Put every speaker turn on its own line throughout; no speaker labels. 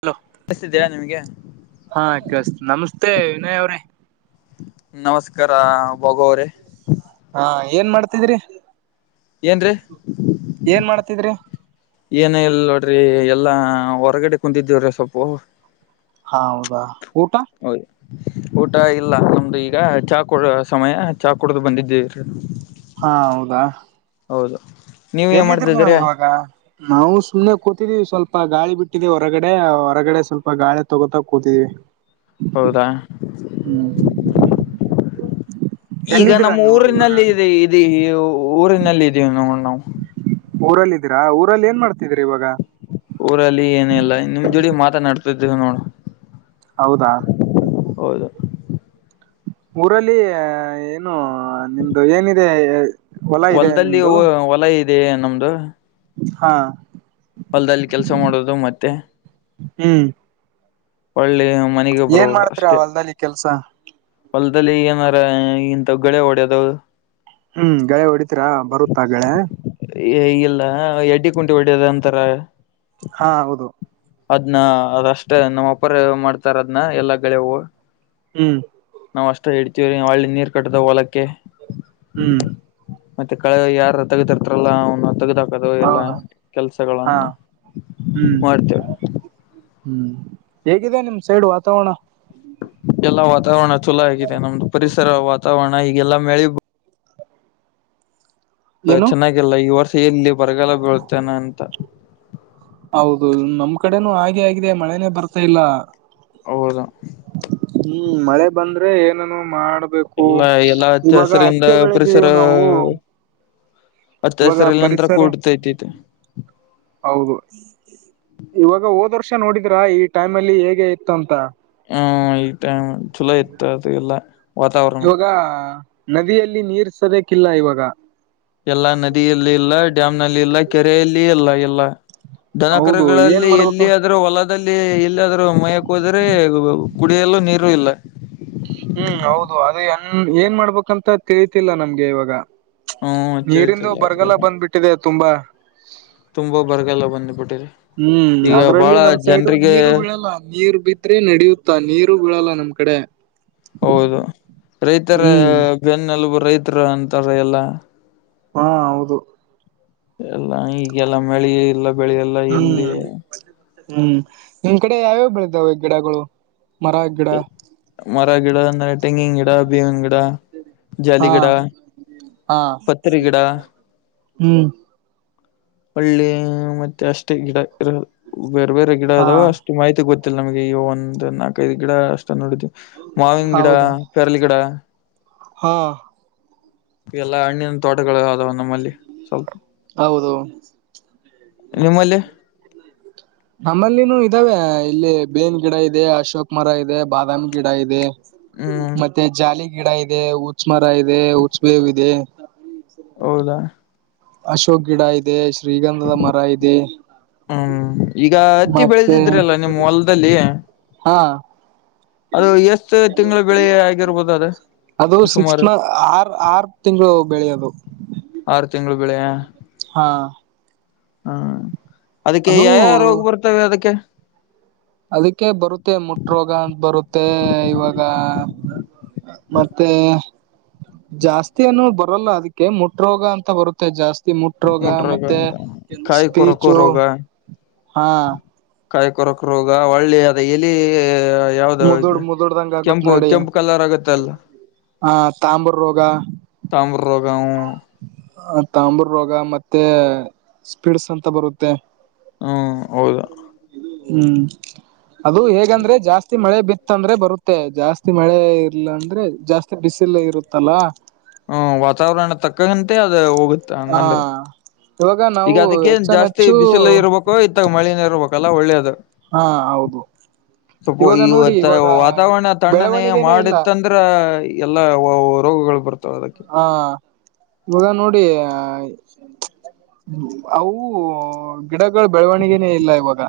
Hello
ಕೇಳಿಸ್ತಿದಿಯ ನಿಮ್ಗೆ.
ಹಾ ಕೇಳಸ್ತ ನಮಸ್ತೆ ವಿನಯ್ ಅವ್ರೆ.
ನಮಸ್ಕಾರ ಬಾಬು ಅವ್ರೆ.
ಹಾ ಏನ್ ಮಾಡ್ತಿದ್ರಿ.
ಏನ್ರಿ.
ಏನ್ ಮಾಡ್ತಿದ್ರಿ.
ಏನ ಇಲ್ ನೋಡ್ರಿ ಎಲ್ಲಾ ಹೊರಗಡೆ ಕುಂದಿದ್ದೇವ್ರಿ ಸೊಪ್ಪು.
ಹ ಹೌದಾ ಊಟ
[unintelligible] ಊಟ ಇಲ್ಲ ನಮ್ದು ಈಗ ಚಾ ಕುಡ್ದು. ಸಮಯ ಚಾ ಕುಡ್ದು ಬಂದಿದ್ದೇ.
ಹಾ ಹೌದಾ
ಹೌದು ನೀವ ಏನ್
ಎಲ್ಲಿದ್ರಿ ನೀವು
ಮಾಡ್ತಿದ್ರಿ
ಇವಾಗ ನಾವು ಸುಮ್ನೆ ಕೂತಿದೀವಿ ಸ್ವಲ್ಪ ಗಾಳಿ ಬಿಟ್ಟೀವಿ ಹೊರಗಡೆ ಹೊರಗಡೆ ಸ್ವಲ್ಪ ಗಾಳಿ ತಗೋತಕ್ ಕೂತಿದೀವಿ. [inaudible]
ಹೌದಾ
ಹ್ಮ್
ಈಗ
ಎಲ್ಲಿದ್ದೀರಾ
ನಮ್ಮ
ನೀವು ಇವಾಗ
ಊರಿನಲ್ಲಿ ಇದು ಇದು ಊರಿನಲ್ಲಿ ಇದೀವು ನಾವು.
ಊರಲ್ಲಿದ್ದೀರಾ ಊರಲ್ಲಿ ಏನ್ ಮಾಡ್ತಿದೀರ ಇವಾಗ.
ಊರಲ್ಲಿ ಏನಲ್ಲಾ ನಿಮ್ಮ ಜೋಡಿ ಮಾತನಾಡ್ತಿದ್ದೇವು ನೋಡು.
ಹೌದಾ
ಹೌದು.
ಊರಲ್ಲಿ ಏನು ನಿಮ್ದು ಏನಿದೆ ಹೊಲ ಇದೆ
ಹೊಲದಲ್ಲಿ
ನಿಮ್ದು
ವು ಹೊಲ ಇದೆ ನಮ್ದು.
ಹಾ
ಹೊಲ್ದಲ್ಲಿ ಕೆಲಸ ಮಾಡೋದು ಮತ್ತೆ.
ಹ್ಮ್
ಒಳ್ಳಿ ಹ್ಮ್.
ಏನ್ ಮಾಡ್ತ್ರಿ ಅಹೊಲ್ದಲ್ಲಿ ಕೆಲ್ಸ.
ಹೊಲ್ದಲ್ಲಿ ಏನಾರ ಇಂಥಗಳೆ ಹೊಡ್ಯದು.
ಹ್ಮ್ ಗಳೆ ಹೊಡಿತರಾ ಬರುತ್ತಾ ಗಳೆ.
ಹೆ ಇಲ್ಲ ಎಡ್ಡಿ ಕುಂಟಿ ಹೊಡ್ಯದ ಅಂತರ.
ಹಾ ಹೌದು.
ಅದ್ನ ಅದಷ್ಟೇ ನಮ್ಮ್ ಅಪರ ಮಾಡ್ತಾರ ಅದ್ನ ಎಲ್ಲ ಗಳೆ ಹೂ.
ಹ್ಮ್
ನಾವ್ ಅಷ್ಟ ಇಡ್ತೀವ್ರೀ ವಳ್ಳಿ ನೀರ್ ಕಟ್ಟ್ದ ಹೊಲಕ್ಕೆ.
ಹ್ಮ್
ಮತ್ತೆ ಕಳೆ ಯಾರರ ತಗದ ಇರ್ತಾರಲ್ಲಾ ಅವ್ನ ತೇಗದ್ ಹಾಕ್ ಅದು ಎಲ್ಲ
ಹೌದು ಹಾ
ಕೆಲ್ಸಗಳನ್ನ
ಹ್ಮ್
ಮಾಡ್ತೇವ.
ಹ್ಮ್ ಹೇಗಿದೆ ನಿಮ್ ಸೈಡ್ ವಾತಾವರಣ.
ಎಲ್ಲಾ ವಾತಾವರಣ ಚೊಲೋ ಆಗಿದೆ ನಮ್ದು ಪರಿಸರ ವಾತಾವರಣ ಈಗೆಲ್ಲಾ ಮಳಿ
ಏನು
ಚೆನ್ನಾಗಿಲ್ಲ ಈ ವರ್ಷ ಎಲ್ಲಿ ಬರಗಾಲ ಬೀಳ್ತೇನೆ ಅಂತ.
ಹೌದು ನಮ್ ಕಡೆನೂ ಹಾಗೆ ಆಗಿದೆ ಮಳೆನನೆ ಬರ್ತಾ ಇಲ್ಲ.
ಅವದ.
ಹ್ಮ್ ಮಳೆ ಬಂದ್ರೆ ಏನನು ಮಾಡ ಬೇಕು
ಎಲ್ಲಾ ಎಲ್ಲಾ ಹಚ್ಚ
ಇವಾಗ
ಹಸಿರಿಂದ
ಹತ್ತೆ
ಪರಿಸರ
ಬೆಳೆದಿದ್ದೀವು ನಾವು.
ಅತ್ತ
ಇವಾಗ
ಹೆಸರಲ್ಲಿ ನಂತರ
ಪರಿಸರ
ಕೂಡ್ತೈತಿತ್ತು.
ಹೌದು ಇವಾಗ ಹೋದ ವರ್ಷ ನೋಡಿದ್ರಾ ಈ ಟೈಮ್ ಅಲ್ಲಿ ಹೇಗೆ ಇತ್ತು ಅಂತ.
ಹ್ಮ ಈ ಟೈಮ್ ಚೊಲೋ ಇತ್ತು ಅದು ಎಲ್ಲ ವಾತಾವರಣ.
ಖಾ ನದಿಯಲ್ಲಿ ನೀರ್ ಸದಕ್ ಇಲ್ಲ ಇವಾಗ.
ಎಲ್ಲಾ ನದಿಯಲ್ಲಿ ಇಲ್ಲ ಡ್ಯಾಮ್ ನಲ್ಲಿ ಇಲ್ಲ ಕೆರೆಯಲ್ಲಿ ಇಲ್ಲ ಎಲ್ಲ.
ಹೌದು ಏನ್
ದನಕರಗಳಲ್ಲಿ
ಮಾಡ್ಬೇಕು
ಎಲ್ಲಿ ಆದ್ರೂ ಹೊಲದ ದಲ್ಲಿ ಎಲ್ಲಾದ್ರೂ ಮಯಕ್ ಹೋದ್ರೆ ಕುಡಿಯಲ್ಲೂ ನೀರು ಇಲ್ಲ.
ಹ್ಮ್ ಹೌದು ಅದ ನ್ ಏನ್ ಮಾಡ್ಬೇಕಂತ ತಿಳಿತಿಲ್ಲ ನಮ್ಗೆ ಇವಾಗ.
ಹ್ಮ
ನೀರಿಂದು
ತಿಳಿತಿಲ್ಲ
ಬರಗಾಲ
ಅದಗೆಲ್ಲ
ಬಂದ್ಬಿಟ್ಟಿದೆ ತುಂಬಾ.
ತುಂಬಾ ಬರಗಾಲ ಬಂದ್ಬಿಟ್ಟಿದೆ.
ಹ್ಮ್ ಅದ್ರಲ್ಲಿ ನಮ್ ಸೈಡು ನೀರು ಬೀಳಲ್ಲ ನೀರ್ ಬಿ ರಿ ನಡೆಯುತ್ತಾ ನೀರು ಬೀಳಲ್ಲ ನಮ್ ಕಡೆ.
ಹೌದು ರೈತರ
ಹ್ಮ್
ಬೆನ್ನಲುಬು ರೈತರು ಅಂತಾರ ಎಲ್ಲಾ.
ಹಾ ಹೌದು.
ಎಲ್ಲ ಈಗೆಲ್ಲ ಮಳಿ ಇಲ್ಲ. ಬೆಳಿ ಎಲ್ಲ ಎಲ್ಲಿ
ಹ್ಮ್ ಹ್ಮ್ ನಿಮ್ ಕಡೆ ಯಾವ್ಯಾವ ಬೆಳತಾವ ಈ ಗಿಡಗಳು. ಮರ ಗಿಡ.
ಮರ ಗಿಡ ನೈಟಿಂಗ್ ತೆಂಗಿನ ಗಿಡ ಬೇವಿನ ಗಿಡ
ಹಾ
ಜಾಡಿಗಿಡ
ಹಾ
ಪತರಿ ಗಿಡ
ಹ್ಮ್
ಹೋಳ್ಳಿ ಮತ್ತೆ ಅಷ್ಟೇ ಗಿಡ ಇರ ಬೇರೆ ಬೇರೆ ಗಿಡ
ಹಾ
ಅದಾವ ಅಷ್ಟ ತೂ ಮಾಹಿತಿ ಗೊತ್ತಿಲ್ಲ ನಮಗೆ ಈ ಒಂದು ನಾಲ್ಕೈದು ಗಿಡ ಅಷ್ಟ ನೋಡಿದ್ವಿ ಮಾವಿನ ಗಿಡ
ಹೌದಾ
ಪೆರಲಿ ಗೀಡ
ಹಾ
ಎಲ್ಲ ಹಣ್ಣಿನ ತೋಟಗಳು ಅದಾವ ನಮ್ಮಲ್ಲಿ ಸ್ವಲ್ಪ
ಹೌದು
ನಿಮ್ಮಲ್ಲಿ
[inaudible] ನಮ್ಮಲ್ಲಿನೂ ಇದಾವೆ ಇಲ್ಲಿ ಬೇನ್ ಗಿಡ ಇದೆ ಅಶೋಕ್ ಮರ ಇದೆ ಬಾದಾಮಿ ಗಿಡ ಇದೆ
ಹ್ಮ್
ಮತ್ತೆ ಜಾಲಿ ಗಿಡ ಇದೆ ಉಚ್ ಮರ ಇದೆ ಉಚ್ಚ ಬೇವು ಇದೆ
ಹೌದಾ
ಅಶೋಕ್ ಗಿಡ ಇದೆ ಶ್ರೀಗಂಧದ ಮರ ಇದೆ
ಹ್ಮ್ ಈಗ ಹತ್ತಿ
ಮತ್ತೆ
ಬೆಳೆದಿದ್ರಲ್ಲ ನಿಮ್ಮ್ ಹೊಲದಲ್ಲಿ
ಹಾ
ಅದು ಎಷ್ಟು
ತೆಲೂರ್
ತಿಂಗಳ ಬೆಳೆ
ತೆಲೂರ್ ತೇಳುರ್
ಆಗಿರ್ಬೋದು ಅದು
ಅದು ಸೆಕ್ಸ್
ಸುಮಾರು
ಮೊಂತ್ ಆರ್ ಆರ್ ತಿಂಗಳು ಬೇಳಿ ಅದು
ಆರು ತಿಂಗಳು ಬೇಳಿಯ
ಹಾ
ಹ್ಮ ಅದಕ್ಕೆ
ಅದು
ಯಾಯಾವ ರೋಗ ಬರ್ತವೆ ಅದಕ್ಕೆ
ಅದಕ್ಕೆ ಬರುತ್ತೆ ಮುಟ್ರೋಗ ಅಂತ ಬರುತ್ತೆ ಇವಾಗ ಮತ್ತೆ ಜಾಸ್ತಿ ಏನು ಬರಲ್ಲ ಅದಕ್ಕೆ ಮುಟ್ ರೋಗ ಅಂತ ಬರುತ್ತೆ ಜಾಸ್ತಿ ಮುಟ್ರೋಗ
ಮುಟ್ ರೋಗ
ಮತ್ತೆ
ಕಾಯಿ
ಸ್ಪೀಚ
ಕೊರಕೋ ರೋಗ
ಹಾ
ಕಾಯಿ ಕೊರಕ್ ರೋಗ ಹೋಳ್ಳೆ ಅದ ಎಲಿ ಯಾವ್ದ
ಮುದುಡ್ ಮುದುಡ್ದಂಗ ಆಗುತ್
ಕೆಂಪು
ನೋಡಿ
ಕೆಂಪು ಕಲರ್ ಆಗತ್ತಲ್ಲ
ಆ ತಾಂಬೂರ್
ತಾಂಬರ್ ರೋಗ ಹ್ಮ್
ಆ ತಂಬ್ರ ರೋಗ ಮತ್ತೆ ಸ್ಪಿಡ್ಸ್ ಅಂತ ಬರುತ್ತೆ
ಹ್ಮ್ ಹೌದು
ಹ್ಮ್ ಅದು ಹೇಗಂದ್ರೆ ಜಾಸ್ತಿ ಮಳೆ ಬಿದ್ದ ಇತ್ತಂದ್ರೆ ಬರುತ್ತೆ ಜಾಸ್ತಿ ಮಳೆ ಇಲ್ಲ ಅಂದ್ರೆ ಜಾಸ್ತಿ ಬಿಸಿಲು ಇರುತ್ತಲ್ಲ
ಹ್ಮ ವಾತಾವರಣ ತಕ್ಕಂತೆ ಅದು ಹೋಗುತ್ತ
ಹಾ
ಹಂಗಂದ್ರ
ಇವಾಗ ನಾವು ಹೆಚ್ಚನ್ ಹೆಚ್ಚು
ಪೋ ಇತ್ತಾಗ ಮಳಿನೆ ಇರ್ಬೇಕಲ್ಲ ಒಳ್ಳೇದು
ಹಾ ಹೌದು ಇವಾಗ ನೋಡಿ
ಸ್ವಲ್ಪ
ಇವಾಗ
ವಾತಾವರಣ ತಣ್ಣನೇ
ಬೆಳವಣಿಗೆನೇ
ಮಾಡ
ಇಲ್ಲ
ಯಿತ ಅಂದರೆ ಎಲ್ಲಾ ರೋಗಗಳು ಬರುತ್ತೆ
ಹಾ ಇವಾಗ ನೋಡಿ ಅವು ಗಿಡಗಳ ಬೆಳವಣಿಗೆನೇ ಇಲ್ಲ ಇವಾಗ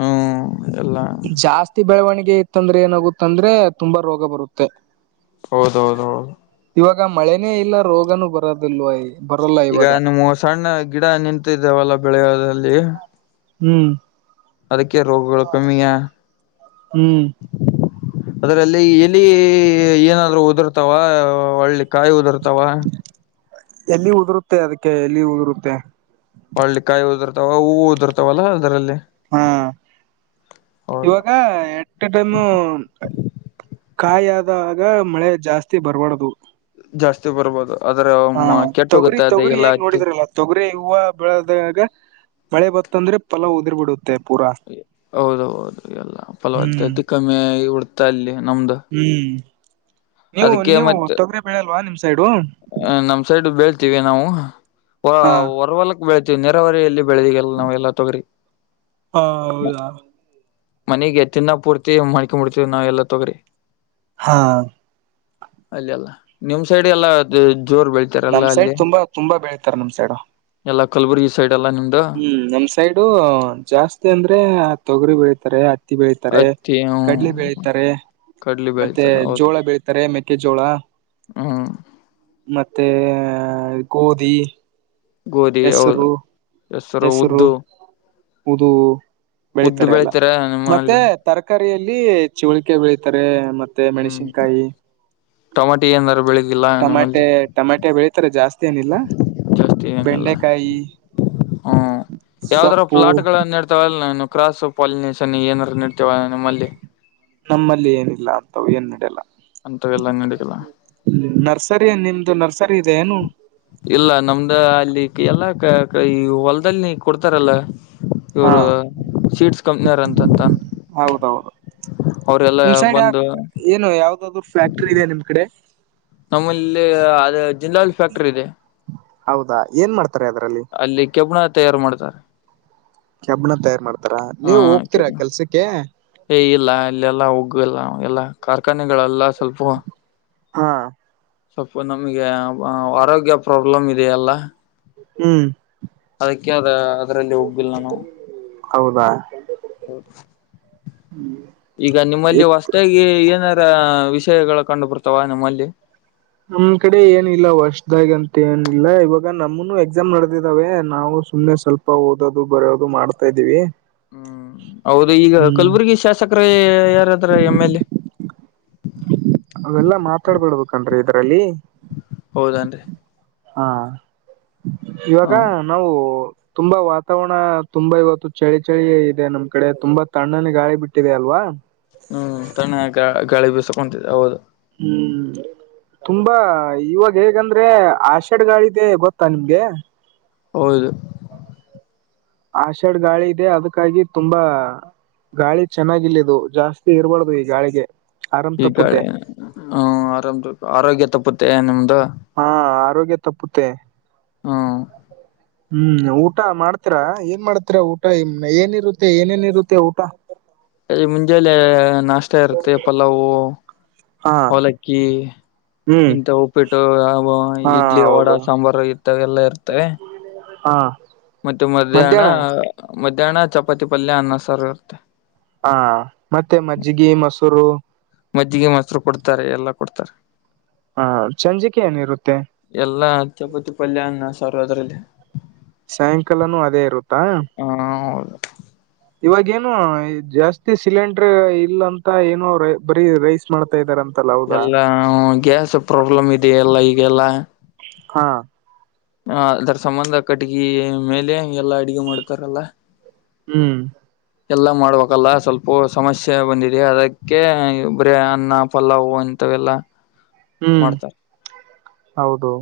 ಹ್ಮ ಎಲ್ಲಾ
ಜಾಸ್ತಿ ಬೆಳವಣಿಗೆ ಇತ್ತಂದ್ರೆ ಏನಾಗುತ್ತಂದ್ರೆ ತುಂಬಾ ರೋಗ ಬರುತ್ತೆ
ಹೌದೌದ ಹೌದು
ಇವಾಗ ಮಳೆನೇ ಇಲ್ಲ ರೋಗನು ಬರೋದಲ್ವ
ಈಗ ನಿಮ್ಮವ್ ಸಣ್ಣ ಗಿಡ ನಿಂತಿದ್ದೇವಲ್ಲ ಬೆಳೆಯೊದಲ್ಲಿ
ಹ್ಮು
ಅದಕ್ಕೆ ರೋಗಗಳು ಕಮ್ಮಿಯಾ
[inaudible]
ಅದ್ರಲ್ಲಿ ಇಲೀ ಏನಾದ್ರು ಉದುರ್ತಾವ ಒಳ್ಳಿ ಕಾಯಿ ಉದುರ್ತಾವ
ಎಲ್ಲಿ ಉದುರುತ್ತೆ ಅದಕ್ಕೆ ಯಲಿ ಉದುರುತ್ತೆ
ವಾಳ್ಳಿ ಕಾಯಿ ಉದುರುತ್ತವ ಹೂವು ಉದುರುತ್ತವ ಅದರಲ್ಲಿ
ಹಾ
ಹೌದು
ಇವಾಗ ಎ ಂತಾ ಟೈಮು ಕಾಯ ಆದಾಗ ಮಳೆ ಜಾಸ್ತಿ ಬರ್ಬಾರ್ದು
ಜಾಸ್ತಿ ಬರ್ಬೋದು ಆದದ್ರೆ
ಹಾ
ಮ
ತೊಗರಿ
ಕೆಟ್ಟೊಗುತ್ತೆ
ತೊಗರಿ
ಎಲ್ಲಾ
ಹೇಗ್
ಹತ್ತಿ
ನೋಡಿದ್ರಲ್ಲ ತೊಗರಿ ಹೂವ ಬೆಳೆದಾಗ ಮಳೆ ಬತ್ತಂದ್ರೆ ಫಲ ಉದಿರ್ ಬಿಡುತ್ ತ್ತ್ ಪೂರ
ಲಿ ಹೌದುಹೌದು ಎಲ್ಲಾ
ಹ್ಮ್
ಫಲವತ್ತತೆ ಕಮ್ಮಿ ಆಗ್ ಬಿಡ್ತು ಅಲ್ಲಿ ನಮ್ದು
ಹ್ಮು ನೀವ್
ಅದಕ್ಕೆ
ನೀವ್
ಮತ್ತೆ
ತೊಗರಿ ಬೆಳಿಯಲ್ವಾ ನಿಮ್ ಸೈಡು
ನಮ್ ಸೈಡ್ ಬೆೇಳಿತ್ತಿವಿ ನಾವು ಹೊ
ಹಾ
ಹೊರ್ವಲಕ್ ಬೆೇಳಿತ್ತಿವಿ ನೆರಾವರಿಯಲ್ಲಿ ಬೆಳದಿಗೆಲ್ಲ ನಾವ್ ತೊಗರಿ
ಹ ಹೌದಾ
ಮನೆಗೆ ತಿನ್ನ ಪೂರ್ತಿ ಮಾಡ್ಕೊಂಡಬಿಡ್ತೀವಿ ನಾವೇಲ್ಲ ತೊಗ್ರಿ
ಹಾ
ಅಲ್ಲೆಲ್ಲ ನಿಮ್ ಸೈಡೇಲ್ಲ ಜೊ ಜೋರ್ ಬೆಳ್ತ
ನಮ್ ಸೈಡ್ ತುಂಬಾ ತುಂಬಾ ಬೆಳತಾರೆ ನಮ್ ಸೈಡ್
ಎಲ್ಲಾ ಕಲ್ಬುರ್ಗಿ ಸೈಡೇಲ್ಲ ನಿಮ್ದು
ಹ್ಮು ನಮ್ ಸೈಡು ಜಾಸ್ತಿ ಅಂದ್ರೆ ತೊಗರಿ ಬೆಳಿತಾರೆ ಹತ್ತಿ ಬೆಳಿತಾರೆ
ಹತ್ತಿ
ಕಡ್ಲೆ
ಹ್ಮ್
ಬೆಳಿತಾರೆ
ಕಡ್ಲಿ
ಮತ್ತೆ
ಬೆಳಿತಾರ ಹೌದು
ಜೋಳ ಬೆಳಿತಾರೆ ಮೆಕ್ಕೆಜೋಳ
ಹ್ಮ್
ಮತ್ತೇ ಗೋಧಿ
ಗೋಧಿ ಹೌದು ಹೆಸರು
ಹೆಸ್ರು
ಉದ್ದು
ಉದೂ
ಉದ್ದು
ಬೆಳಿತಾರೆಲ್ಲ
ಬೆಳಿತಾರ
ಮತ್ತೆ
ನಿಮ್ಮಲ್ಲಿ
ತರ್ಕಾರಿಯಲ್ಲಿ ಚುವ್ಳಿಕೆ ಬೆಳಿತಾರೆ ಮತ್ತೆ
ಹ್ಮ್
ಮೆಣಸಿನ್ಕಾಯಿ
ಟೊಮಾಟಿ ಏನಾರ ಬೆಳಗಿಲ್ಲ ನಮ್ಮಲ್ಲಿ
ಟಮಟೆ ಟಮಟೆ ಬೆಳಿತಾರೆ ಜಾಸ್ತಿ ಏನಿಲ್ಲ ಬೆಂಡೆಕಾಯಿ
ಹ್ಮಾ ಯಾವ್ದಾದ್ರು
ಸೊಪ್ಪು
ಪ್ಲಾಟುಗಳುನ್ [unintelligible] ನಿಮ್ ಕ್ರಾಸು ಪಾಲಿನೇಷನ್ ಏನಾರು ನಡಿತವಾ ನಮ್ಮಲ್ಲಿ
ನಮ್ಮಲ್ಲಿ ಏನಿಲ್ಲ ಅಂತವು ಏನ್ ನಡೆಯಲ್ಲ
ಅಂತವೆಲ್ಲ ನಡಿಯಲ್ಲ
ನರ್ಸರಿನ್ ನಿಮ್ದು ನರ್ಸರಿ ಇದೆ ಏನು
ಇಲ್ಲ ನಮ್ದು ಅಲ್ಲಿ ಕೆಲ್ನಾಕ ಈ ಹೊಲದಲ್ಲಿ ನೀ ಕೊಡ್ತಾರಲ್ಲ
ಹಾ
ಇವ್ರು ಸೀಟ್ಸ್ ಕಂಪ್ನಿಯರ್ ಅಂತಂತನ್
ಹೌದೌದು
ಅವ್ರೆಲ್ಲ
ನಿಮ್ ಸೈಡ್
ಬಂದು
ಏನು ಯಾವ್ದಾದ್ರು ಫ್ಯಾಕ್ಟ್ರಿ ಇದೆ ನಿಮ್ ಕಡೆ
ನಮ್ಮಲಿಲ್ಲೆ ಅದು ಜಿಂದಾಲ್ ಫ್ಯಾಕ್ಟ್ರಿ ಇದೆ
ಹೌದಾ ಏನ್ ಮಾಡ್ತಾರೆ ಅದ್ರಲ್ಲಿ
ಅಲ್ಲಿ ಕೆಬ್ಣ ತಯಾರು ಮಾಡ್ತಾರೆ
ಕೆಬ್ಣ ತಯಾರ್ ಮಾಡ್ತಾರ
ಹಾ
ನೀವು ಹೋಗ್ತೀರಾ
ಕೆಬ್ಬಣ
ಕೆಲ್ಸಕ್ಕೆ
ಏ ಇಲ್ಲ ಇಲ್ಲೆಲ್ಲ ಹೋಗುವಿಲ್ಲ ಎಲ್ಲ ಕಾರ್ಖಾನೆಗಳೆಲ್ಲ ಸ್ವಲ್ಪು
ಹಾ
ಸ್ವಪ್ಪು ನಮ್ಗೆ ಬಾ ವಾರೋಗ್ಯ ಪ್ರಾಬ್ಲಮ್ ಇದೆಯಲ್ಲಾ.
ಹ್ಮ್.
ಅದಕ್ಕೆ ಅದ ಅದರಲ್ಲಿ ಹೋಗಿಲ್ಲ ನಾವು.
ಹೌದಾ.
[unintelligible]
ಹ್ಮ.
ಈಗ ನಿಮ್ಮಲ್ಲಿ ಹೊಸ್ತಾಗಿ ಏನಾರ ವಿಷಯಗಳು ಕಂಡುಬರ್ತಾವ ನಿಮ್ಮಲ್ಲಿ.
ನಮ್ ಕಡೆ ಏನಿಲ್ಲ ವಸ್ದಾಗಿ ಅಂತ ಏನಿಲ್ಲ ಇವಾಗ ನಮ್ಮನು ಎಕ್ಸಾಮ್ ನಡೆದಿದಾವೆ ನಾವು ಸುಮ್ನೆ ಸ್ವ ಪ್ಪ ಓದೋದು ಬರಿಯೋದು ಮಾಡ್ತಾ ಇದೀವಿ.
ಹ್ಮ್ ಹೌದು ಈಗ ಕಲ್ಬುರ್ಗಿ ಶಾಸಕರ ಯಾರಾದ್ರ ಎಮ್ ಎಲ್ ಎ.
ಅವೆಲ್ಲಾ ಮಾತಾಡ್ಬಡ್ಬೇಕನ್ರಿ ಇದರಲ್ಲಿ.
ಹೌದನ್ರಿ.
ಹಾ ಇವಾಗ
ಹ
ನಾವು. ತುಂಬಾ ವಾತಾವರಣ ತುಂಬಾ ಇವತ್ತು ಚಳಿ ಚಳಿ ಇದೆ ನಮ್ ಕಡೆ ತುಂಬಾ ತಣ್ಣನ ಗಾಳಿ ಬಿಟ್ಟಿದೆ ಅಲ್ವಾ.
ಹ್ಮ್ ತಣ್ಣ ಗಾ ಗಾಳಿ ಬೀಸಕೊಂತಿದೆ ಹೌದು.
ಹ್ಮು. ತುಂಬಾ ಇವಾಗ ಹೇಗಂದ್ರೆ ಆಷಾಡ್ಗಾಳಿದೆ ಗೊತ್ತಾ ನಿಮ್ಗೆ.
ಹೌದು.
ಆಷಾಡ್ ಗಾಳಿ ಇದೆ ಅದಕ್ಕಾಗಿ ತುಂಬಾ. ಗಾಳಿ ಚೆನ್ನಾಗಿಲ್ಲಿದು ಜಾಸ್ತಿ ಇರ್ಬಾರ್ದು ಈ ಗಾಳಿಗೆ. ಆರಾಮ್
ಈ
ತಪ್ಪುತ್ತೆ
ಕಳೆ ಹ್ಮ ಆರಾಮ್ ಆರೋಗ್ಯ ತಪ್ಪುತ್ತೆ ನಿಮ್ದು.
ಆ ಆರೋಗ್ಯ ತಪ್ಪುತ್ತೆ.
ಹ್ಮ್
ಹ್ಮ್ ಊಟ ಮಾಡ್ತಿರಾ ಏನ್ ಮಾಡ್ತಿರ ಊಟ ಇನ್ನ್ ಏನಿರುತ್ತೆ ಏನೇನ್ ಇರುತ್ತೆ ಊಟ.
ಅಜಿ ಮುಂಜಾಲೆ ನಾಷ್ಟ ಇರುತ್ತೆ ಪಲ್ಲಾವು
ಹಾ
ಅವಲಕ್ಕಿ.
ಹ್ಮ್
ಇಂತ ಉಪ್ಪಿಟ್ಟು ಆವು
ಹಾ
ಇಡ್ಲಿ ವಡಾ
ಹೌದು
ಸಾಂಬಾರು ಇತ್ತ ಎಲ್ಲಾ ಇರ್ತವೆ.
ಹಾ.
ಮತ್ತೆ ಮಧ್ಯಾಹ್ನ ಮಧ್ಯಾಹ್ನ ಚಪಾತಿ ಪಲ್ಯ ಅನ್ನ ಸಾರ್ ಇರುತ್ತೆ.
ಹಾ ಮತ್ತೆ ಮಜ್ಜಿಗಿ ಮಸೂರು.
ಮಜ್ಜಿಗೆ ಮಸ್ರು ಕೊಡ್ತಾರೆ ಎಲ್ಲಾ ಕೊಡ್ತಾರೆ.
ಹಾ ಚೆಂಜಿಕೆ ಏನಿರುತ್ತೆ.
ಎಲ್ಲಾ ಅತ್ಯಬುತ್ತಿ ಪಲ್ಯಾ ಅನ್ನ ಸಾರ್ ಅದ್ರಲ್ಲಿ.
ಸಾಯಂಕಾಲನುೂ ಅದೇ ಇರುತ್ತಾ.
ಹಾ ಹೌದು.
ಇವಾಗೇನು ಈ ಜಾಸ್ತಿ ಸಿಲೆಂಡ್ರ್ ಇಲ್ಲ ಅಂತ ಏನೋ ಅವ್ರ ಬರೀ ರೈಸ್. ಮಾಡ್ತಾ ಇದಾರ ಅಂತಲ್ಲ ಹೌದಾ.
ಹ್ಮ ಗ್ಯಾಸ್ ಪ್ರಾಬ್ಲಮ್ ಇದೆಯಲ್ಲ ಈಗೆಲ್ಲ.
ಹಾ.
ಹ ಅದ್ರ ಸಂಬಂಧ ಕಟ್ಟಿಗೆ ಮೇಲೆ ಎಲ್ಲಾ ಅಡ್ಗೆ ಮಾಡ್ತಾರಲ್ಲ.
ಹ್ಮ್.
ಎಲ್ಲ ಮಾಡ್ಬೇಕಲ್ಲ ಸ್ವಲ್ಪು ಸಮಸ್ಯೆ ಬಂದಿದೆ ಅದಕ್ಕೆ ಬರೆ ಅನ್ನ ಪಲ್ಲಾವು ಇಂತವೆಲ್ಲ.
ಹ್ಮ್ ಹೌದು.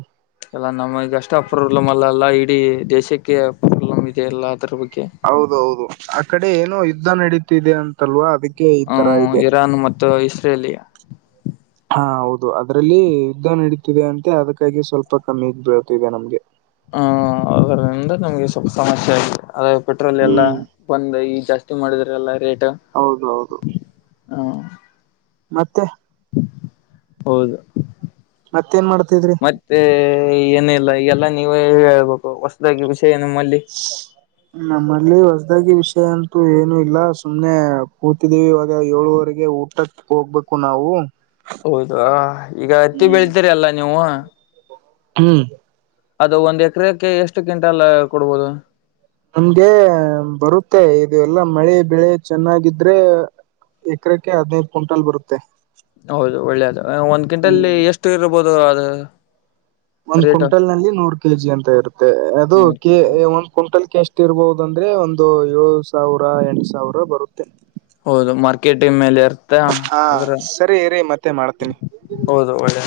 ಎಲ್ಲ ನಮಗ ಅಷ್ಟೇ ಅಪಾಬ್ಲಮ್ ಅಲ್ಲ ಅಲ್ಲ ಇಡೀ ದೇಶಕ್ಕೆ ಪ್ರಾಬ್ಲಮ್ ಇದೆ ಅಲ್ಲ ಅದ್ರ ಬಗ್ಗೆ.
ಹೌದೌದು ಆ ಕಡೆ ಏನೋ ಯುದ್ಧ ನಡೀತಿದೆ ಅಂತಲ್ವಾ ಅ
ಹ್ಮ ಇರಾನ್ ಮತ್ತು ಇಸ್ರೇಲಿಯಾ.
ಹಾ ಹೌದು ಅದ್ರಲ್ಲಿ ಯುದ್ಧ ನಡೀತಿದೆ ಅಂತೆ ಅದಕ್ಕಾಗಿ ಸ್ವಲ್ಪ ಕಮ್ಮಿ ಬೀಳ್ತಿದೆ ನಮ್ಗೆ.
ಹ ಅದರಿಂದ ನಮ್ಗೆ ಸ್ವಲ್ಪ ಸಮಸ್ಯೆ ಆಗಿದೆ ಅದ ಪೆಟ್ರೋಲ್ ಎಲ್ಲ
ಹ್ಮ್
ಒಂದ ಈ ಜಾಸ್ತಿ ಮಾಡಿದ್ರಲ್ಲ ರೇಟ್
ಹೌದ ಹೌದು
ಹ
ಮತ್ತೆ
ಹೌದು
ಮತ್ತೇಏನ್ ಮಾಡ್ತಿದ್ರಿ
ತ್ತೆ ಏನ ಇಲ್ಲ ಈ ಎಲ್ಲ ನೀವೇ ಹೇಳ್ಬೇಕು ಹೊಸದಾಗಿ ವಿುಷಯ ಏನ ನೀಮ್ಮಲ್ಲಿ
[inaudible] ನಮ್ಮಲ್ಲಿ ಹೊಸದಾಗಿ ವಿಷಯ ಅಂತೂ ಏನುೂ ಇಲ್ಲ ಸುಮ್ನೆ ಕೂತಿದ್ದೀವಿ ಇವಾಗ ಏಳುವರೆಗೆ ಊಟ ಟಕ್ ಹೋಗ್ಬೇಕು ನಾವು
ಹೌದ ಈಗ ಹತ್ತಿ
ಹ್ಮ್
ಬೆಳ್ತೀರಿ ಅಲ್ಲ ನೀವು
ಹ್ಮ್
ಅದು ಒಂದ್ ಎಕರೆಕ್ಕೆ ಎಷ್ಟು ಕ್ವಿಂಟಲ್ ಕೊಡ್ಬೋದು
ನಮ್ಗೆ ಬರುತ್ತೆ ಇದು ಎಲ್ಲಾ ಮಳೆ ಬೆಳೆ ಚೆನ್ನಾಗಿದ್ರೆ ಎಕರೆಕ್ಕೆ ಹದಿನೈದು ಕುಂಟಲ್ ಬರುತ್ತೆ
ಹೌದು ಒಳ್ಳೇದು ಒಂದ್
ಹ್ಮ್
ಗಿಂಟಲ್ಲಿ ಎಷ್ಟು ಇರ್ಬೋದು ಅದು
ಒಂದ್
ರೇಟ್
ಕುಂಟಲ್ ನಲ್ಲಿ ನೂರ್ ಕೆಜಿ ಅಂತ ಇರುತ್ತೆ ಅದು
ನೂರು
ಕೆ
ಕೆಜಿ
ಒಂದ್ ಕುಂಟಲ್ ಕೆ ಎಷ್ಟ ತ್ತಿರ್ಬಹುದುಂದ್ರೆ ಒಂದು ಏಳು ಸಾವಿರ ಎಂಟು ಸಾವಿರ ಬರುತ್ತೆ
ಹೌದು ಮಾರ್ಕೆಟಿಂಗ ಮೇಲೆ ಇರುತ್ತ
ಹಾ
ಅದ್ರ
ಸರಿ ಇರಿ ಮತ್ತೆ ಮಾಡ್ತೀನಿ.
ಹೌದು ಒಳ್ಳೇ